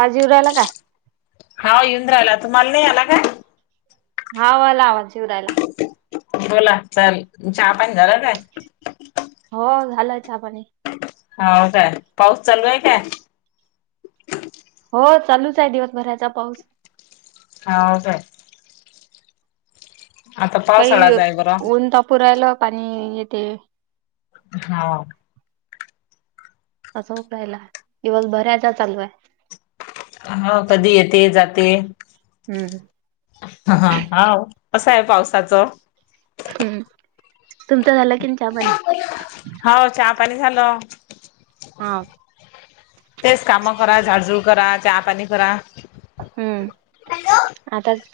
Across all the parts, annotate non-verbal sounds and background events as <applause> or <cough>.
आवाज येवुन रायला का? हा येऊन राहिला, तुम्हाला नाही आला काय? हा मला आवाज येऊ रायला. बोला, चल चहा पाणी झाल काय? हो झालं चहा पाणी. हो काय, पाऊस चालू आहे काय? हो चालूच आहे दिवसभराचा पाऊस. हाव काय. आता काही पावसाळाच आहे बरं ऊन तपू राहिलं पाणी येते. हा. असं होऊक राहिला दिवस भराचा चालू आहे. हो कधी येते जाते. हम्म. हह हाव कसं आहे पावसाचं. हम्म तुमचं झाला की नाही चापाणी. हाव चहा पाणी झालं. हा. तेच काम करा, झाड-झुड करा, चहा पाणी करा. हम्म आताच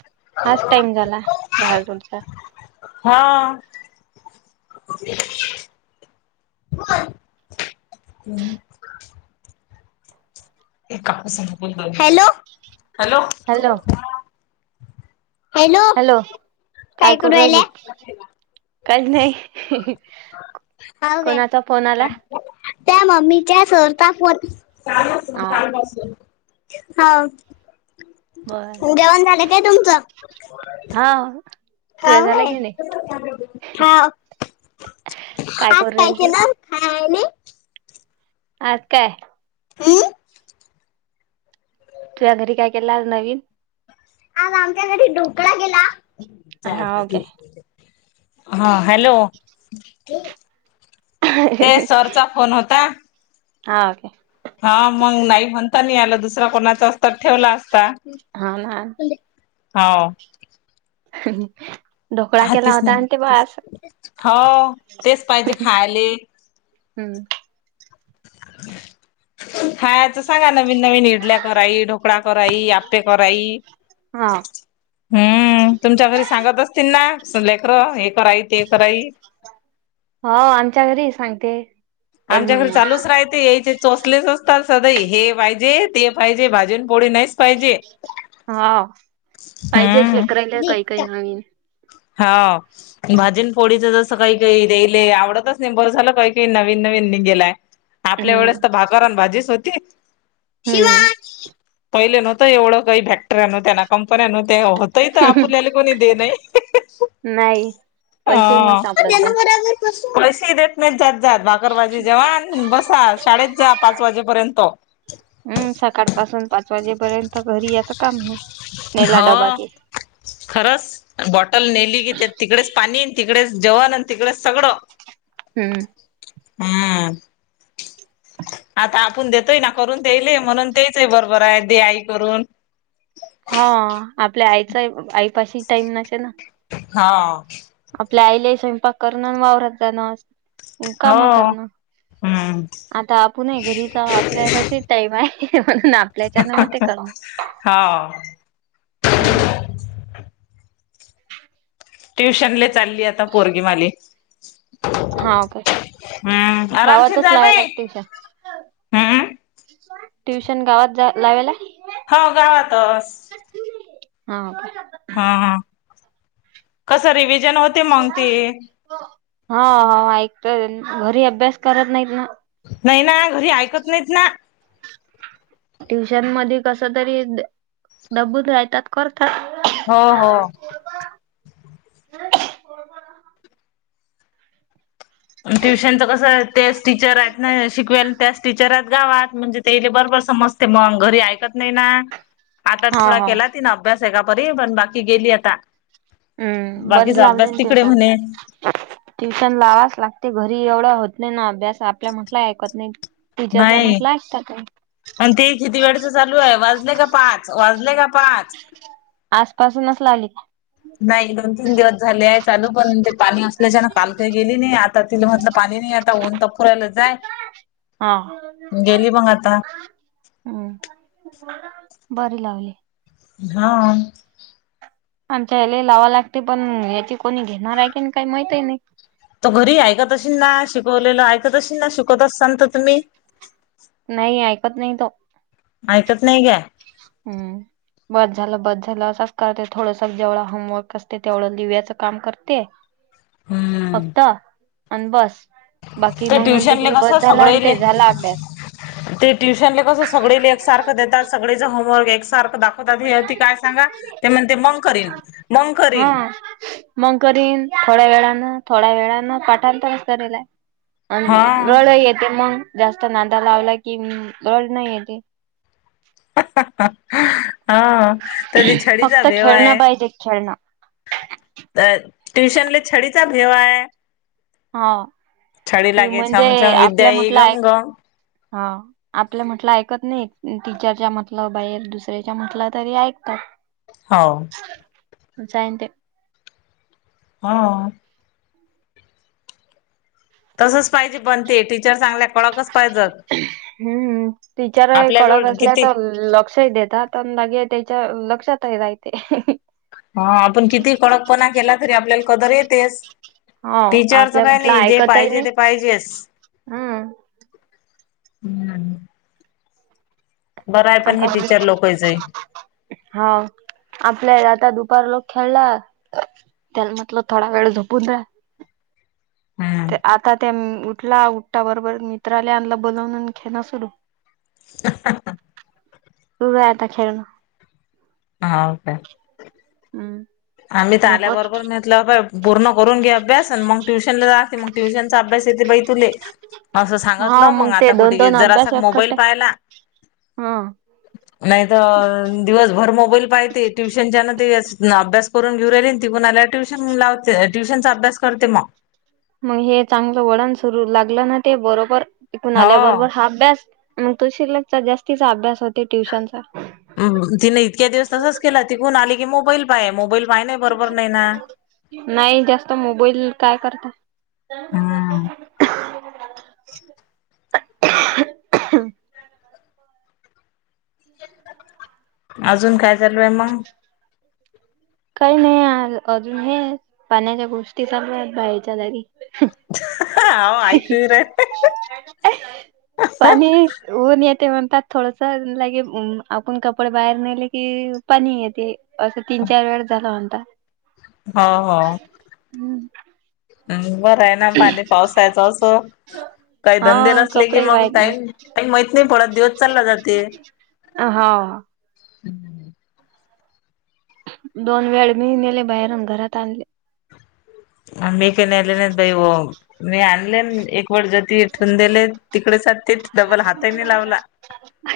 हाच टाइम झाला झाडझुडचा. हा. हम् हॅलो हॅलो. हॅलो. हा. हॅलो, काय करू राहिली? काही नाही, हाव काय कोणाचा फोन आला? त्या मम्मीच्या सर चा फोन, चालू आसल हा चालू काय आसल. होव, बर. जेवण झाल काय तुमचं? आहं त्या व्हय हाव, आज करू काय राहिलती? केलं? खायली. आज काय? हम्म. तुझ्या घरी काय केल आज नवीन? आज आमच्या घरी ढोकळा केला. हाव काय? हा हॅलो, ते सरचा फोन होता. हा काय. हा मग नाही म्हणता नाही आलं दुसरा कोणाचा अस तर ठेवला असता. हाव ना. हाव. हम् हाव तेच पाहिजे खायाले. हम्म. <unintelligible> खायचं सांगा नवीन नवीन इडल्या कराई ढोकळा कराई आपे कराई. हा. हम्म तुमच्या घरी सांगत असतील ना स लेकरं हे कराई ते कराई. हो आमच्या घरी हि सांगते. पण आमच्याकड चालूच राहायते यायचे. सोचलेच <unintelligible> असतात सदई हे पाहिजे ते पाहिजे भाजी न पोळी नाहीच पाहिजे. हा पाहिजे लेकरायले हम्म काय काय नवीन. हा भाजी न पोळीच जसं सकाळी काही काही दे आवडतच नाई भर झालं काही काही नवीन नवीन नीगेलाय आपल्या वेळेस हम्म. तर भात करण भाजीच होती हम्म. शीवाण पहिले नव्हतं एवढं काही फॅक्टर नव्हत्या ना कंपन्या न होतही आपल्याले कोणी दे नाही. नाही. पैसे नाही होव सापडत देना जात. मला आजून से देत नाही जात जात <inaudible> <unintelligible> गरवाजी जेवाण बसा शाळेत जा पाच वाजेपर्यंत. हम् सकाळ पासून पाच वाजेपर्यंत घरी याचं काम नाही. नेला हो डबा की. खरंच बॉटल नेली की तिकडेच पाणी तिकडेच जेवण आणि तिकडेच सगड. हम्म. हम्म. आता आपण देतोय ना करून तेयले म्हणून तेच आहे बरोबर आहे दे आई करून. हा आपल्या आईच आईपाशी टाईम नसे ना हा. आपल्या आईलाही स्वयंपाक करण अन <unintelligible> जाणं अन हो काम करणं हम्म आता आपण आहे घरी जवा आपल्या पशी टाईम हाय. हे म्हणून आपल्याच्या ना म ते करणार हो हम् <unintelligible> ट्युशनले चालली आता पोरगीमाली. हा ओके आरामशीर गावातच जा लावाले बाई. का ट्यूशन? हम्म. ट्युशन गावात जा लावाला. हो गावातस. हा का? हा ह कस रिव्हजन होते मंग ते हो हो ऐकत घरी अभ्यास करत नाहीत ना. नाही ना घरी ऐकत नाहीत ना. ट्युशन मध्ये कस तरी दबून राहतात करतात. हो हो. ट्युशनच कसं तेच टीचर आहेत ना यांना शिकवलेत त्या टीचरात गावात म्हणजे तेले बरोबर समजते मग घरी ऐकत नाही ना आता हा थोडा हा केला तिन अभ्यास आहे का परी पण बाकी गेली आता हम्म बरीच बाकीचा लावले अभ्यास ना तिकडे ट्युशन म्हणे? ट्युशन लावाच लागते घरी एवढं होत नाही ना अभ्यास आपल्या म्हटलं ऐकत नाही. टिचरच्या नाही. म्हणाल आयकता काय. आणि ते किती वेळेच चालू आहे वाजले का पाच वाजले का पाच आजपासूनच लावली. नाही दोन तीन दिवस झाले आहे चालू पण ते पाणी असत ति जनं काल काही गेली नाही आता तिला म्हटलं पाणी नाही आता ऊनता फुरायला जाय हा गेली मग आता हू बरी लावली हा आमच्या ह्यालाही लावायला लागते पण याची कोणी घेणार आहे की नाही काही माहितही नाही तो घरी ऐकत असशीन ना शिकवलेलं ऐकत असशीन ना शिकवत असतान तर तुम्ही नाही ऐकत नाही तो ऐकत नाही घ्या हू बस झालं बस झालं असंच करते थोडस जेवढा होमवर्क असते तेवढं लिव्याचं काम करते हम्म फक्त आणि बस बाकी ते मग म्हणते ट्युशनले की कसं बस झाला अन् सगळेले ते झाला अभ्यास ते ट्युशनले कस सगळीले एकसारखं देतात सगळीचं होमवर्क एकसारखं दाखव हेती काय सांगा ते म्हणते मग करीन मग हा करीन मग करीन थोड्या वेळानं थोड्या वेळानं पाठांतरच करीलाय अ हा रड येते मग जास्त नादा लावला की रडन येते हा तरी छडीचा फक्त भेवा आहे खेळणं पाहिजे खेळणं तर ट्युशनले छडीचा भेवा आहे हा छडी ते लागे म्हणजे छमछम विद्या आपल्या येई म्हटलं हाय घमघम आपलं म्हटलं ऐकत नाहीत अन टीचरच्या म्हटलं बाहेर दुसऱ्याच्या म्हटलं तरी ऐकतात हो जाईन ते हा तसच पाहिजे पण ते टीचर सांगल्या कडकच पाहिजंत हू टीचर कडक असल्या किती तर लक्षही देतात लगे त्याच्या लक्षात ही रायते हा आपण कितीही कडकपणा केला तरी आपल्याला कदर येतेच हो टीचरच आपल्या काय म्हटलं नाही जे ऐकतही पाहिजे नाही. ते पाहिजेच हम्म हू बरं आहे पण हे टीचर लोकवायचंय हा आपल्या आता दुपार लागू खेळला त्याला म्हटलं थोडा वेळ झोपून दे हम्म ते आता ते उठला उठटा बरोबर मित्राले आणला बोलवून आणि खेळायला सुरू <inaudible> होय आता खेळण हाव का हू आम्ही तर आल्याबरोबर नहत पूर्ण करून घे अभ्यास आणि मग ट्यूशन ला राहते मग ट्युशनचा अभ्यास येते बई तुले असं हा सांगतलं मग ते आता दोन कुठेे दोन जरासा अभ्यास एकखट्टा मोबाईल पाहिला हा नाहीत दिवसभर मोबाईल पाहते ट्युशनच्या ना ते अभ्यास करून घेऊ राहिली तीकुण आल्यावर ट्यूशन लावते ट्यूशनचा अभ्यास करते मग मग हे चांगलं वळण सुरू लागलं ना ते बरोबर तीकून हो आल्याबरोबर हा अभ्यास मग तो शिल्लकचा जास्तीचा अभ्यास होते ट्युशनचा तिने इतक्या दिवस तसच केला तीथून आली की मोबाईल पा आहे म मोबाईल पय ना. नाही जास्त मोबाईल काय करत हम्म. तर <unintelligible> अजून काय चालूय म काही नाही अजून हे पाण्याच्या गोष्टी चालूत बाहेच्या तरी. <inaudible> हो ऐकू रा पाणी ऊन येते म्हणतात थोडस लाईट आपण कपडे बाहेर नेले कि पाणी येते असं तीन चार वेळ झाला म्हनता. <unintelligible> हा हा. हम्म. हम् बरं आहे ना पाणी पावसाच असो काही हा धंदे नसले की कपडे मग वाईट नाही टाईम काही माहित नाही पडत दिवस चालला जाते. अ हा. <unintelligible> दोन वेळ मी नेले बाहेरून घरात आणले. आम्ही चे नेले नाही ताई ओ मी आणले एक व ज इठून दिले तिकडेच तेच डबल हाताहीने लावला.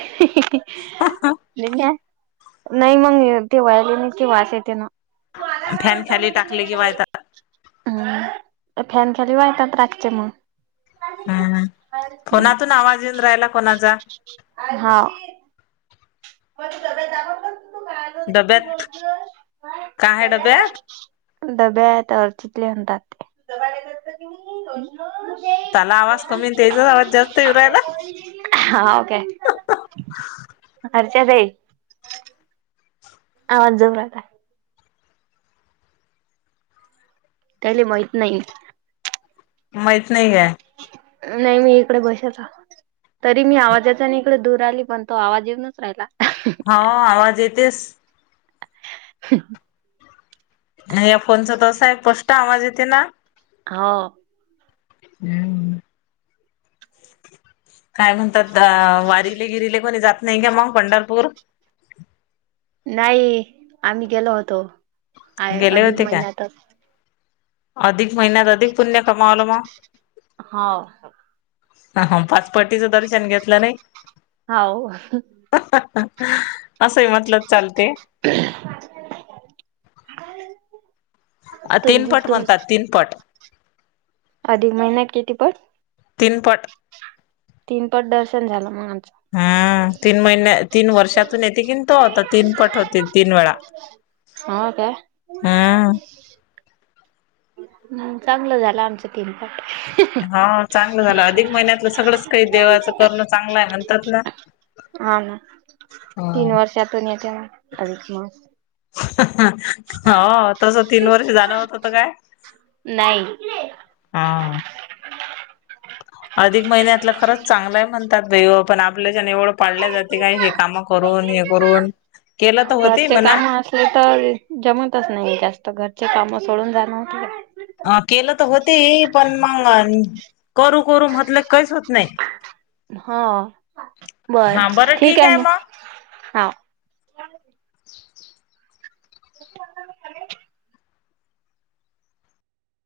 नाही मग ते वयलेने कि वास येते मग. फॅन खाली टाकले की वळता. हम्म फॅन खाली टाकायचे वळतात मग. हम् हम्म फोनातून आवाज येऊन राहिला कोणाचा. हा. हो तू त जा त तू डब्यात का. काय आहे डब्यात <inaudible> डब्या आहेत अडचितले म्हणतात ते. त्याला आवाज कमी त्याचाच आवाज जास्त येरायला. हा हो काय. अच्छा ताई. आवाज जोरात हाय. त्याले माहित नाही माहीत नाही आहे नाही मी इकडे बसल तरी मी आवाजाचा नाही दूर आली पण तो आवाज येेवनच राहिला हा आवाज येतेस <inaudible> या फोनच त असा आहे प्रष्ट आवाज येते ना. हो <inaudible> काय म्हणतात वारीले गिरीले कोणी जात नाही का मग पंढरपूर नाही आम्ही गेलो होतो आ गेले अधिक होते काय महिन्यातच अधिक महिन्यात अधिक पुण्य कमावलं मग हो ह हा पाचपट्टीचं दर्शन घेतलं नाही- हा. असं म्हटल. <inaudible> तीन तुम पट तुम म्हणतात तीन पट अधिक महिन्यात किती पण. तीनपट तीन पट दर्शन झालं मग आमं. हम्म तीन महिन्या तीन वर्षातून येते की तो होता तीन पट होते तीन वेळा हो काय हम्म हम् चांगलं झालं आमचं तीन पट. हा चांगलं झालं अधिक महिन्यातलं सगळंच काही देवाचं करणं चांगलं आहे म्हणतात ना हा ना तीन वर्षातून येत ना अधिक मास. ह हं हं. हो तस तीन वर्ष जाण होत होत काय नाही. हं. अधिक महिन्यातलं खरंच चांगलंय म्हणतात भा आपण आपल्या ज एवढं. पाडल्या जाते काय हे कामं करून हे करून केलं तर होती म्हणा. अस असले तरे. जमतच नाही जास्त घरचे काम सोडून जाण होत अ केलं तर होती पण मग करू करून म्हटलं काहीच होत नाही हो बर ठीक आहे मग, हा <inaudible>